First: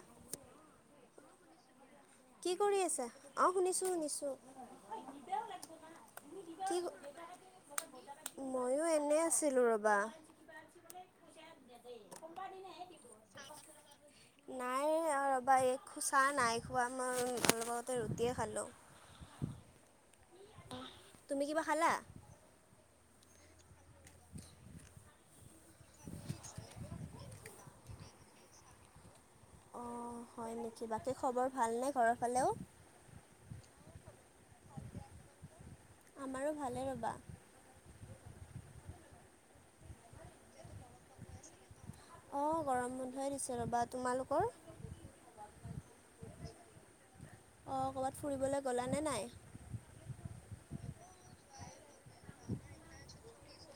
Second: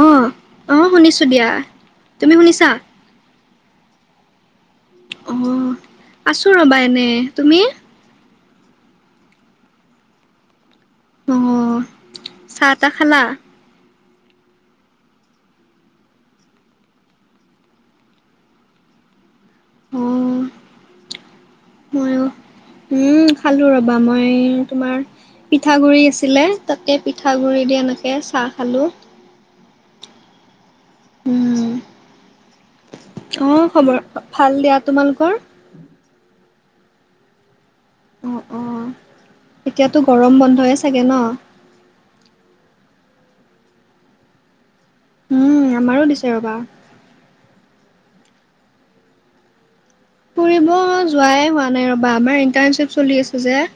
অ অ শুনিছো দিয়া। তুমি কি শুনিছা? কৰি আছা অ শুনিছো শুনিছো অ আছো ৰবা এনে তুমি ময়ো এনে আছিলো ৰবা অ চাহ তাহ খালা? নাই আ ৰবা এই খো চাহ নাই খোৱা মই অলপ আগতে ৰুটিয়ে খালো। অ', অ তুমি কিবা খালা। ময়ো উম খালো ৰবা মই তোমাৰ পিঠা গুৰি আছিলে তাতে পিঠা গুৰি দিয়া এনেকে চাহ খালো। অ হয় নেকি বাকী খবৰ উম, ভালনে ঘৰৰ ফালেও। অ খবৰ ভাল দিয়া তোমালোকৰ। আমাৰো ভালে ৰ'বা। অ অ এতিয়াতো গৰম বন্ধয়ে চাগে ন। অ গৰম বন্ধয়ে দিছে ৰ'বা তোমালোকৰ। উম আমাৰো দিছে ৰ'বা অ ক'ৰবাত ফুৰিবলৈ গ'লানে নাই ফুৰিব যোৱাই হোৱা নাই ৰ'বা আমাৰ ইণ্টাৰ্ণশ্বিপ চলি আছে যে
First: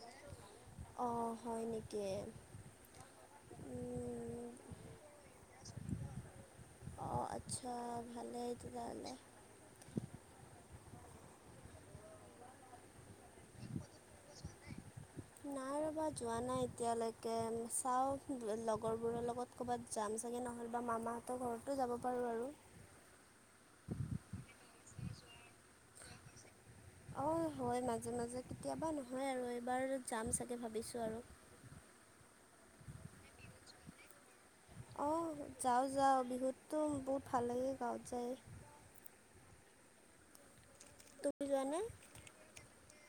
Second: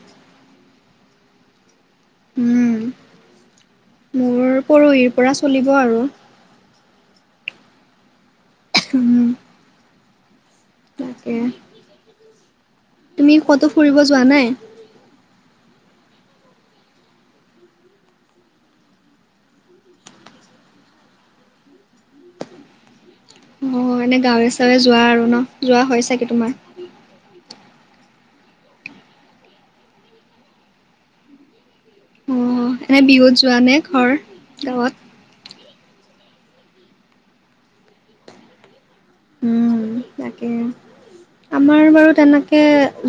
অ হয় নেকি উম। উম মোৰ পৰহিৰ পৰা চলিব আৰু অ আচ্ছা ভালেই তেতিয়াহ'লে উম তাকে তুমি ক'তো ফুৰিব যোৱা নাই নাই ৰ'বা যোৱা নাই এতিয়ালৈকে চাওঁ লগৰবোৰৰ লগত ক'ৰবাত যাম চাগে নহ'লে বা মামাহঁতৰ ঘৰতো যাব পাৰো আৰু অ এনে গাঁৱে ছাঁৱে যোৱা আৰু ন যোৱা হয় চাগে তোমাৰ অ হয় মাজে মাজে কেতিয়াবা নহয় আৰু এইবাৰ যাম চাগে ভাবিছো আৰু অ এনে বিহুত যোৱা নে ঘৰ গাঁৱত অ যাও যাও বিহুততো বহুত ভাল লাগে গাঁৱত যায় উম তাকে তুমি যোৱানে আমাৰ বাৰু তেনে কে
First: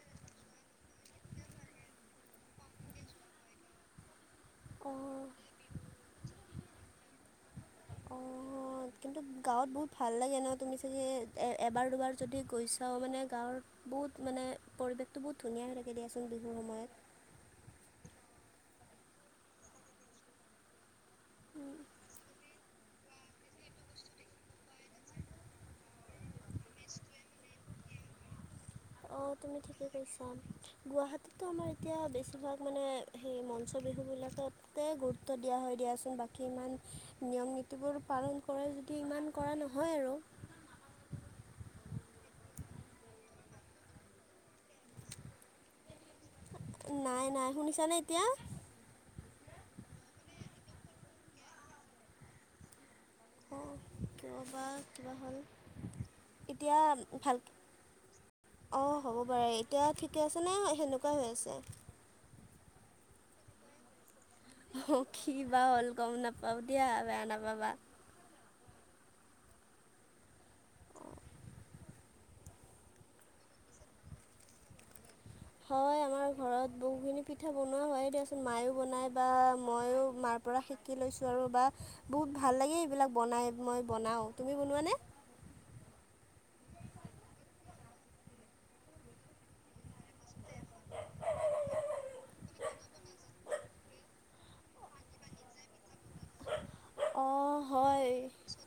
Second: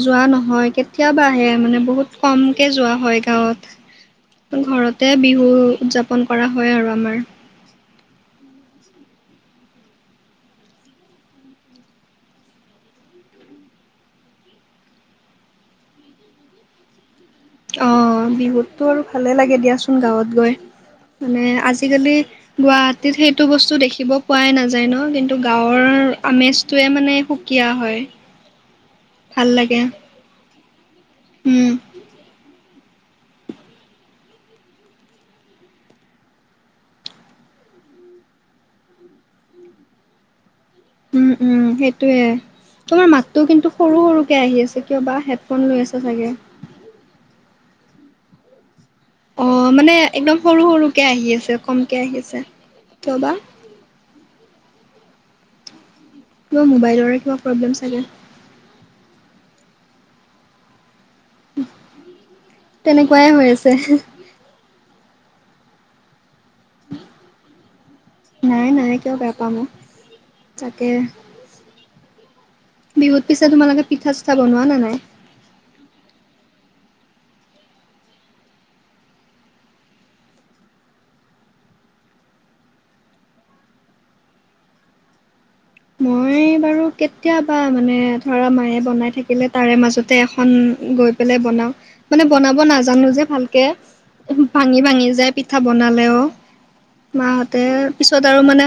যোৱা নহয় কেতিয়াবাহে মানে বহুত কমকে যোৱা হয় গাঁৱত অঁ ঘৰতে বিহু উদযাপন কৰা হয় আৰু আমাৰ অ অ কিন্তু গাঁৱত বহুত ভাল লাগে ন তুমি চাগে এবাৰ দুবাৰ যদি গৈছাও মানে গাঁৱৰ বহুত মানে পৰিৱেশটো বহুত ধুনীয়া হৈ লাগে দিয়াচোন বিহুৰ সময়ত অ বিহুততো আৰু ভালেই লাগে দিয়াচোন গাঁৱত গৈ মানে আজিকালি গুৱাহাটীত সেইটো বস্তু দেখিব পোৱাই নাযায় ন কিন্তু গাঁৱৰ আমেজটোৱে মানে সু কিয়া হয় অ ভাল তুমি লাগে ঠিকেই কৈছা গুৱাহাটীততো উম আমাৰ এতিয়া বেছিভাগ মানে সেই মঞ্চ বিহুবিলাক তে গুৰুত্ব দিয়া হৈ দিয়াচোন বাকী ইমান নিয়ম নীতিবোৰ পালন কৰে যদিও ইমান কৰা নহয় আৰু উম উম সেইটোয়ে তোমাৰ মাতটো কিন্তু সৰু সৰুকে আহি আছে কিয় বা হেডফোন লৈ আছা চাগে নাই নাই শুনিছানে এতিয়া অ মানে একদম সৰু সৰুকে আহি আছে কমকে আহি আছে কিয় বা অ কিয় বা কিবা হ'ল। মোৰ মোবাইলৰে কিবা প্ৰব্লেম চাগে অ হ'ব পাৰে এতিয়া ঠিকে আছে নে সেনেকুৱাই হৈ আছে। তেনেকুৱাই হৈ আছে‌। অ কি বা হ'ল গম নাপাও দিয়া বেয়া নাপাবা নাই নাই কিয় বেয়া পাম তাকে বিহু পিছত তোমালোকে পিঠা চিঠা বনোৱা নে নাই? হয় আমাৰ ঘৰত বহুখিনি পিঠা বনোৱা হয় দিয়াচোন মায়ো বনায় বা ময়ো মাৰ পৰা শি- কি লৈছোঁ আৰু বা বহুত ভাল লাগেই এইবিলাক বনাই মই বনাওঁ। তুমি বনোৱানে? মই বাৰু কেতিয়াবা মানে ধৰা মায়ে বনাই থাকিলে তাৰে মাজতে এ খন গৈ পেলাই বনাও মানে বনাব নাজানো যে ভাল- কে ভাঙি ভাঙি যায় পিঠা বনালেও। অঁ মাহঁতে হয়। পিছত আৰু মানে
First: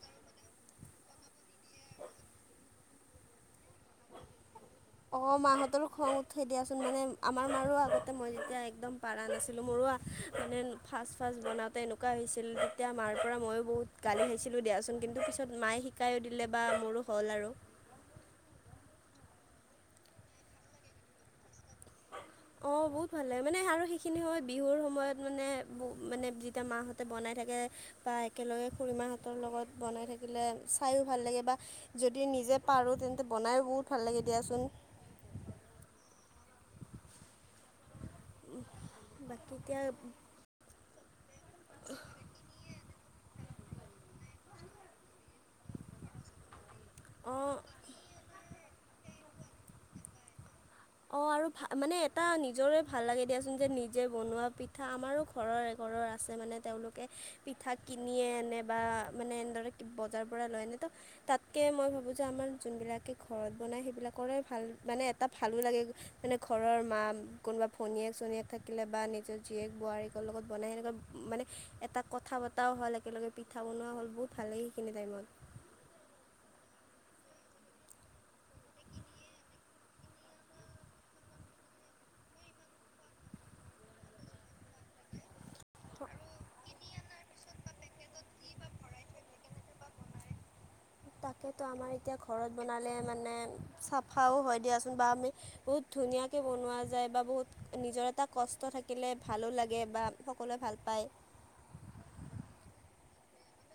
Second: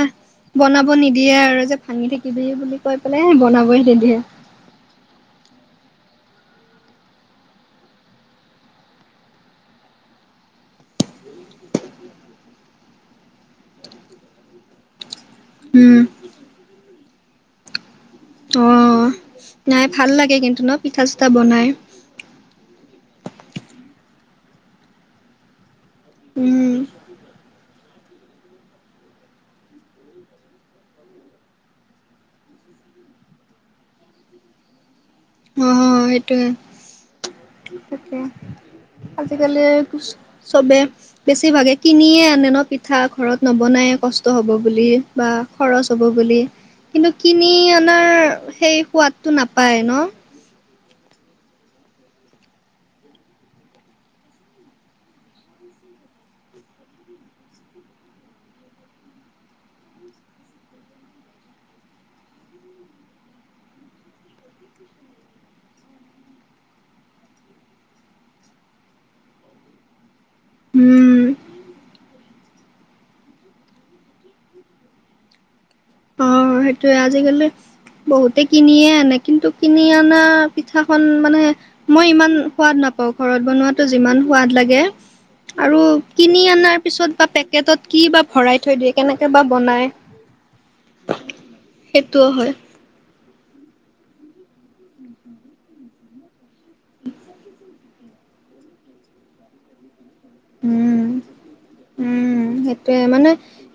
বনাব নিদিয়ে আৰু যে ভাঙি থাকিবি বুলি কৈ পেলাই বনাবই নিদিয়ে। অ মাহঁতৰো খং উঠৈ দিয়াচোন মানে আমাৰ মাৰো আগতে মই যেতিয়া একদম পৰা নাছিলোঁ মোৰো মানে ফাৰ্ষ্ট ফাৰ্ষ্ট বনাওঁতে এনেকুৱা হৈছিল তেতিয়া মাৰ পৰা ময়ো বহুত গালি খাইছিলোঁ দিয়াচোন কিন্তু পিছত মায়ে উম শিকায়ো দিলে বা মোৰো হ'ল আৰু। অ নাই ভাল লাগে কিন্তু ন পিঠা চিতা বনাই। অ বহুত ভাল লাগে মানে আৰু সেইখিনি হয় বিহুৰ সময়ত মানে ব মানে যেতিয়া উম মাহত বনাই থাকে বা একেলগে খুৰীমাহঁতৰ লগত বনাই থাকিলে চায়ো ভাল লাগে বা যদি নিজে পাৰোঁ তেন্তে বনাই বহুত ভাল লাগে দিয়াচোন। অ সেইটোয়ে তাকে বাকী আজিকালি এতিয়া কুছ- চবে বেছি ভাগে কিনিয়ে আনে ন পিঠ- ঠা ঘৰত নবনায় কষ্ট হ'ব বুলি বা খৰচ হ'ব বুলি। কিন্তু কিনি অঁ আনাৰ সেই সোৱাদটো নাপায় ন। অ আৰু ভ মানে এটা নিজৰে ভাল লাগে দিয়াচোন যে নিজে বনোৱা পিঠা আমাৰো ঘৰৰ এঘৰৰ আছে মানে তেওঁলোকে পিঠা কিনিয়ে আনে বা মানে এনেদৰে বজাৰৰ পৰা লৈ আনে ত তাতকে মই ভাবো যে আমাৰ যোনবিলাকে ঘৰত বনাই সেইবিলাকৰে ভাল মানে এটা ভা- ভালো লাগে মানে ঘৰৰ মা কোনোবা ভনীয়েক চনীয়েক থাকিলে বা নিজৰ জীয়েক বোৱাৰীক লগত বনাই উম সেনেকুৱা মানে এটা কথা বতৰাও হ'ল একেলগে পিঠা বনোৱা হ'ল বহুত ভাল লাগে সেইখিনি টাইমত। অ সেইটোৱে আজিকালি বহুতে কিনিয়ে আনে কিন্তু কিনি অনা পিঠাখন মানে মই ইমান সোৱাদ নাপাওঁ ঘৰত বনোৱাতো যিমান সোৱাদ লাগে। আৰু কিনি আনাৰ পিছত বা পেকেটত কি বা ভৰাই থৈ দিয়ে কেনেকে বা বনাই। তাকেতো আমাৰ এতিয়া সেইটোও হয় ঘৰত বনালে মানে চাফাও হয় দিয়াচোন বা আমি বহুত ধুনীয়াকে বনোৱা যায় বা বহুত নিজৰ এটা কষ্ট থাকিলে ভালো লাগে বা সকলোৱে ভাল পায়। উম উম সেইটোয়ে মানে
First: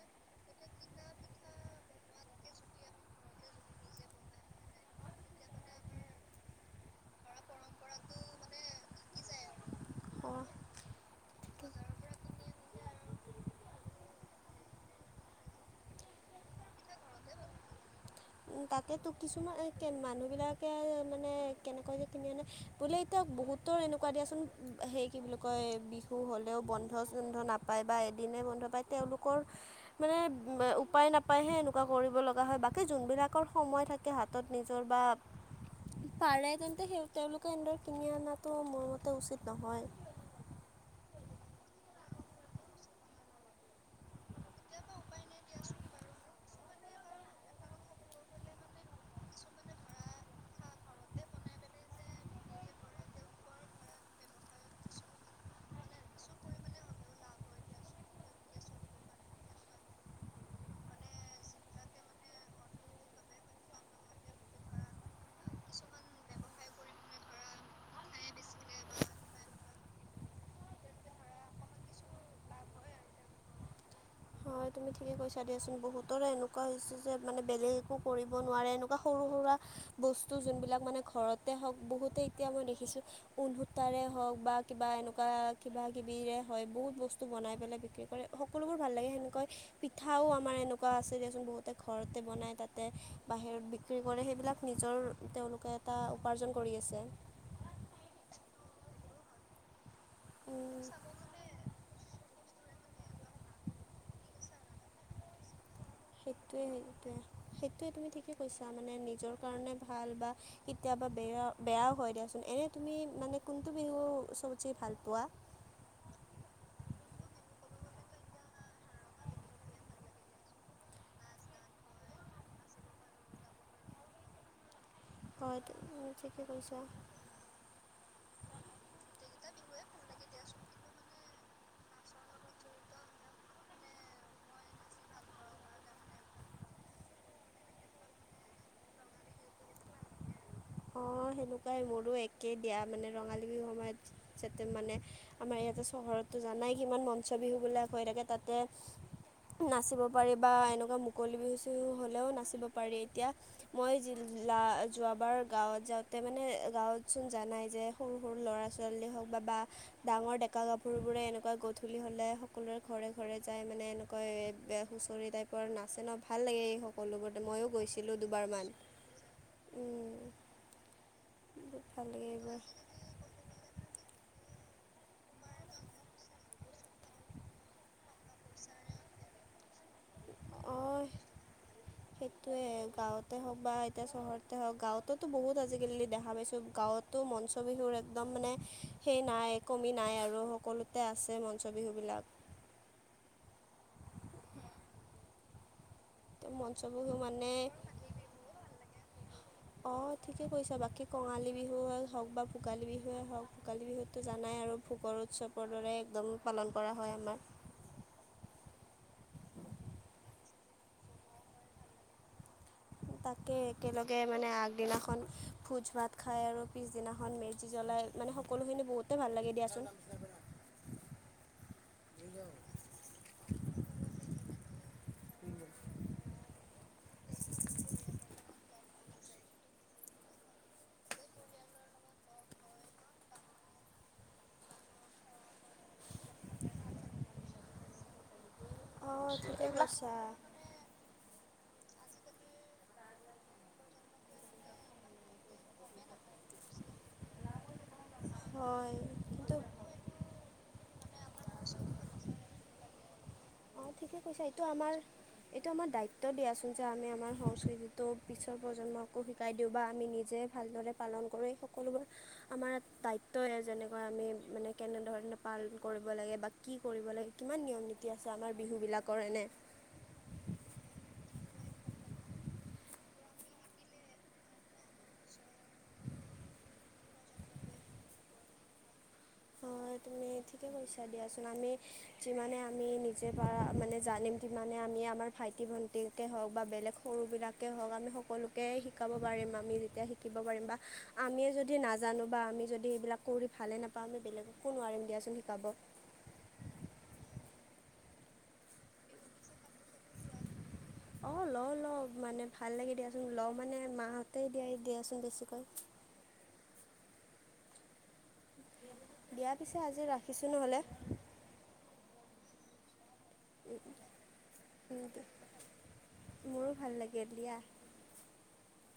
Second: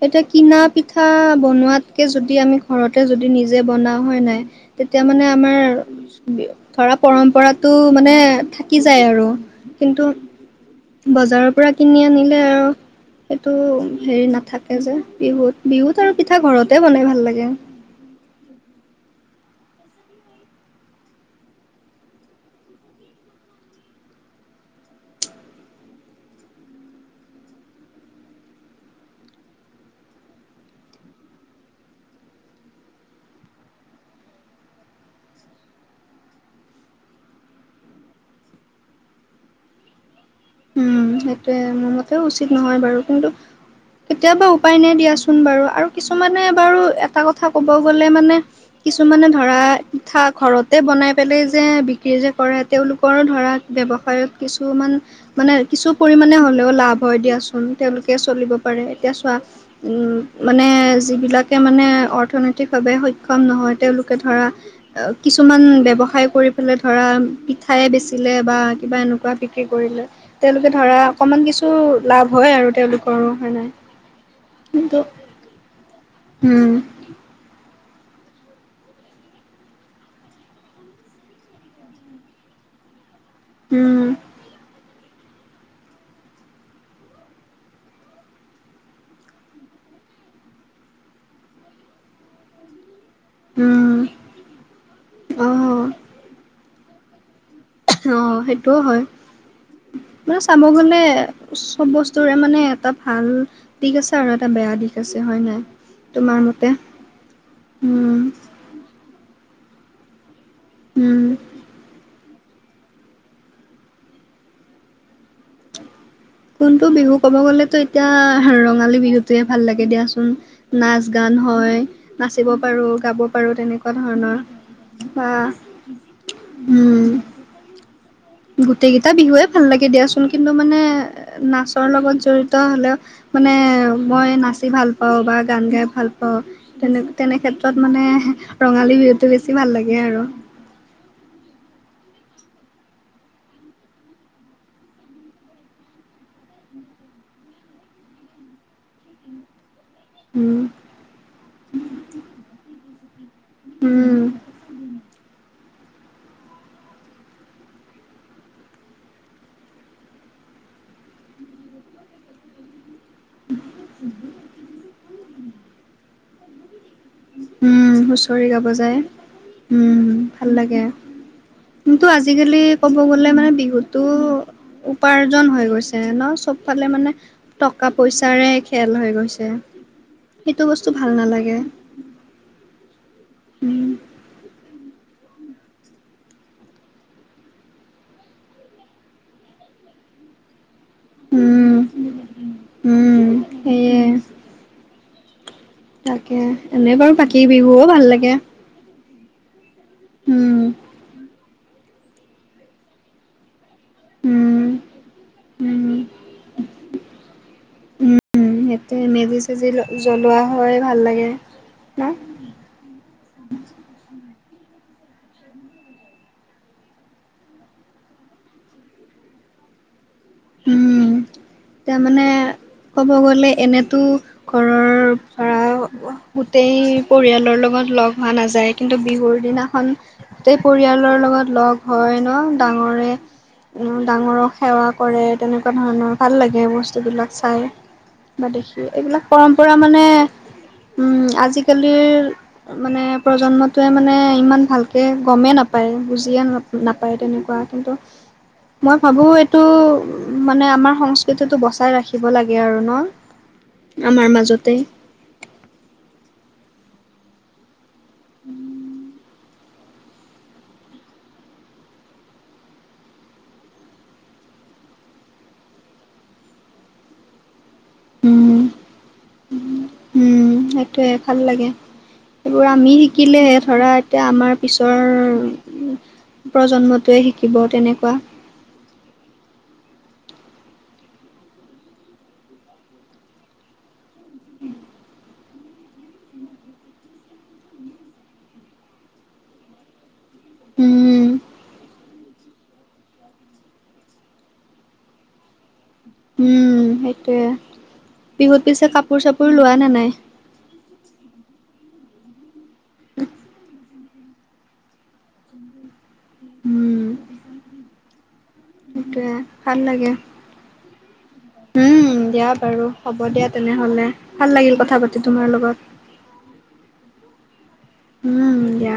এতিয়া কিনা পিঠা বনোৱাতকে যদি আমি ঘৰতে যদি নিজে বনাও হয় নাই। তেতিয়া মানে আমাৰ ধৰা পৰম্পৰা তো মানে থাকি যায় আৰু কিন্তু অহ বজাৰৰ পৰা কিনি আনিলে আও সেইটো হেৰি নাথাকে যে বিহুত বিহুত আৰু পিঠা ঘৰতে বনাই ভাল লাগে। তাকেতো কিছুমান মানুহবিলাকে মানে কেনেকৈ কে কিনি আনে বোলে এতিয়া বহুতৰ এনেকুৱা দিয়াচোন সেই কি বুলি কয় বিহু হ'লেও বন্ধ চন্ধ নাপ- পায় বা এদিনে বন্ধ পায় তেওঁলোকৰ মানে উপায় নাপায়হে এনেকুৱা কৰিব লগা হয় বাকী যোনবিলাক সময় থাকে হাতত নিজৰ বা পাৰে তেন্তে সেই তেওঁলোকে এনেদৰে কিনি অনাটো মোৰ মতে উচিত নহয়। উম, সেইটোৱে আৰু। মোৰ মতেও উচিত নহয় বাৰু কিন্তু কেতিয়াবা উপায় নাই দিয়াচোন বাৰু আৰু কিছুমানে বাৰু এটা কথা কব গলে মানে কিছুমানে ধৰা পিঠা ঘৰতে বনাই পেলাই যে বিক্ৰী যে কৰে তেওঁলোকৰো ধৰা ব্যৱসায়ত কিছুমান মানে কিছু পৰিমাণে হ'লেও লাভ হয় দিয়াচোন তেওঁলোকে চলিব পাৰে এতিয়া চোৱা উম, মানে যিবিলাকে মানে অৰ্থনৈতিকভাৱে সক্ষম নহয় তেওঁলোকে ধৰা কিছুমান ব্যৱসায় কৰি পেলে ধৰা, পিঠায় বেচিলে বা কিবা এনেকুৱা বিক্ৰী কৰিলে। তেওঁলোকে ধৰা অকমান কিছু লাভ হয় আৰু তেওঁলোকৰো হয় নাই। হয় তুমি‌ কিন্তু ঠিকেই কৈছা দিয়াচোন, বহুতৰে এনেকুৱা উম, হৈছে যে মানে বেলেগ একো কৰিব নোৱাৰে এনেকুৱা সৰু-সুৰা বস্তু যোনবিলাক মানে ঘৰত তে হওক, বহুতে এতিয়া মই দেখিছোঁ উনসূতাৰে উম, হওক বা কিবা এনেকুৱা কিবা-কিবিৰে হয় বহুত বস্তু বনাই পেলাই বিক্ৰী কৰে, সকলোবোৰ ভাল লাগে সেনেকৈ পিঠাও আমাৰ এনেকুৱা আছে দিয়াচোন বহুতে ঘৰতে বনাই তাতে বাহিৰত উম, বিক্ৰী কৰে, সেইবিলাক নিজৰ তেওঁলোকে অ', এটা উপাৰ্জন কৰি আছে। অ', সেইটোও হয়। মানে চাব গ'লে চব বস্তু ৰে মানে এটা ভাল দিশ আছে আৰু এটা বেয়া দিশ আছে, হয় নাই? তোমাৰ সেইটোৱে, মতে? সেইটোৱে, সেইটোৱে তুমি উম, ঠিকেই কৈছা মানে নিজৰ কাৰণে ভাল বা কেতিয়াবা উম। বেয়া-বেয়াও হয় দিয়াচোন। এনে তুমি মানে কোনটো বিহু চবতচে ভাল পোৱা? কোনটো বিহু ক'ব গ'লেতো এতিয়া, ৰঙালী বিহুটোৱে ভাল লাগে দিয়াচোন। নাচ-গান হয়, নাচিব পাৰো, গাব পাৰো, তেনেকুৱা ধৰণৰ। হা, হয় তুমি ঠিকে কৈছা উম। গোটেই কেইটা বিহুৱে ভাল লাগে দিয়াচোন, কিন্তু মানে নাচৰ লগত জড়িত হলে মানে মই নাচি ভাল পাওঁ বা গান গাই ভাল পাওঁ। তেনে, তেনে ক্ষেত্ৰত মানে ৰঙালী বিহুটো বেছি ভাল লাগে আৰু। অ', সেনেকুৱাই মোৰো একেই দিয়া মানে ৰঙালী বিহু সময়ত যাতে মানে আমাৰ ইয়াতে চহৰততো জানাই কিমান মঞ্চ বিহু বিলাক হৈ থাকে, তাতে নাচিব পাৰিবা উম এনেকুৱা মুকলি বিহু-চিহু হ'লেও নাচিব পাৰি, এতিয়া মই যি উম লা যোৱাবাৰ গাঁৱত যাওঁতে মানে, গাঁৱতচোন জানাই যে সৰু-সৰু ল'ৰা-ছোৱালী হওক বা বা ডাঙৰ ডেকা-গাভৰুবোৰে এনেকুৱা গধূলি হলে সকলোৰে ঘৰে-ঘৰে যায় মানে একা এ হুঁচৰি টাইপৰ নাচে ন, ভাল লাগে এই সকলোবোৰ। ময়ো উম, গৈছিলোঁ হুঁচৰি দুবাৰমান গাব যায় উম, ভাল লাগে। কিন্তু ভাল লাগে এইবোৰ আজিকালি ক'ব গ'লে মানে বিহুতো উপাৰ্জন হৈ গৈছে ন, চবফালে মানে টকা পইচাৰে খেল হৈ গৈছে, সিটো বস্তু ভাল নালাগে। সেইটোয়ে গাঁৱতে হওক বা উম এতিয়া চহৰত হ গাঁৱততো বহুত আজিকালি দেখা পাইছোঁ, গাঁৱতো মঞ্চ বিহুৰ একদম মানে সেই নাই, কমি নাই আৰু সকলোতে আছে মঞ্চ উম বিহুবিলাক। উম সেয়ে [unintelligible] তাকে, তো মঞ্চ এনেই বিহু বাৰু বাকী বিহুও ভাল লাগে। অ', ঠিকেই উম কৈছা, বাকী কঙালী বিহুৱেই হওক বা ভোগালী বিহুৱেই হওক ভোগালী বিহুতো জানাই উম আৰু ভোগৰ উৎসৱৰ উম দৰে একদম পালন কৰা হয় আমাৰ। সেইটো, মেজি-চেজি জ্বলোৱা হয় ভাল লাগে ন। তাকে একেলগে মানে আগদিনাখন ভোজ ভাত খায় আৰু পিছদিনাখন মেজি জ্বলাই। মানে সকলোখিনি বহুতেই ভাল লাগে দিয়াচোন। উম, তাৰ মানে ক'ব গ'লে এনেতো ঘৰৰ পাৰা গোটেই পৰিয়ালৰ লগত লগ হোৱা নাযায়। কিন্তু বিহুৰ দিনাখন গোটেই পৰিয়ালৰ লগত লগ হয় ন, ডাঙৰে ডাঙৰক সেৱা কৰে, তেনেকুৱা ধৰণৰ ভাল লাগে বস্তুবিলাক চাই। ব দেখি এইবিলাক অঁ ঠিকে পৰম্পৰা মানে কৈছা উম, আজিকালিৰ মানে প্ৰজন্মটোৱে মানে ইমান ভালকে গমেই নাপায় বুজিয়ে নাপ নাপায় তেনেকুৱা কিন্তু হয় মই ভাবো কিন্তু উম, মানে আমাৰ সংস্কৃতিটো বচাই ৰাখিব লাগে আৰু ন। অ', ঠিকে আমাৰ কৈছা এইটো মাজতে আমাৰ, এইটো আমাৰ দায়িত্ব দিয়াচোন যে আমি আমাৰ সংস্কৃতি তো পিছৰ প্ৰজন্মকো শিকাই দিওঁ বা আমি নিজেই ভালদৰে পালন কৰি, এই সকলোবোৰ আমাৰ দায়িত্বই যেনে কোৱা আমি মানে কেনেধৰণে পালন কৰিব লাগে বা কি কৰিব লাগে কিমান নিয়ম নীতি আছে আমাৰ উম বিহুবিলাকৰ এনে। উম সেইটোয়ে ভাল লাগে। এইবোৰ আমি শিকিলেহে ধৰা এতিয়া আমাৰ পিছৰ প্ৰজন্মটোৱে শিকিব তেনেকুৱা। হয় তুমি ঠিকে কৈছা দিয়াচোন আমি যিমানে আমি নিজে পাৰা মানে জানিম মানে আমি আমাৰ ভাইটি ভণ্টিকে হওক বা বেলেগ সৰুবিলাকেই হওক আমি সকলো তেই শিকাব পাৰিম আমি যেতিয়া শি থাকিব পাৰিম বা উম আমিয়ে যদি নাজানো বা আমি যদি এইবিলাক কৰি ভালে নাপাওঁ আমি বেলেগকো নোৱাৰিম দিয়াচোন শিকাব। উম, সেইটোয়ে বিহুত পিছে কাপোৰ চাপোৰ লোৱা নে নাই? অ', লওঁ-লওঁ মানে ভাল লাগে দিয়াচোন লওঁ মানে মা হতেই দিয়াই দিয়াচোন বেছিকৈ। হম। সেইটোৱে দিয়া পিছে ভাল আজি লাগে। ৰাখিছোঁ নহ'লে উম, দিয়া বাৰু হ'ব দিয়া তেনেহ'লে ভাল লাগিল কথা পাতি তোমাৰ লগত। মোৰো ভাল লাগিল দিয়া। উম, দিয়া।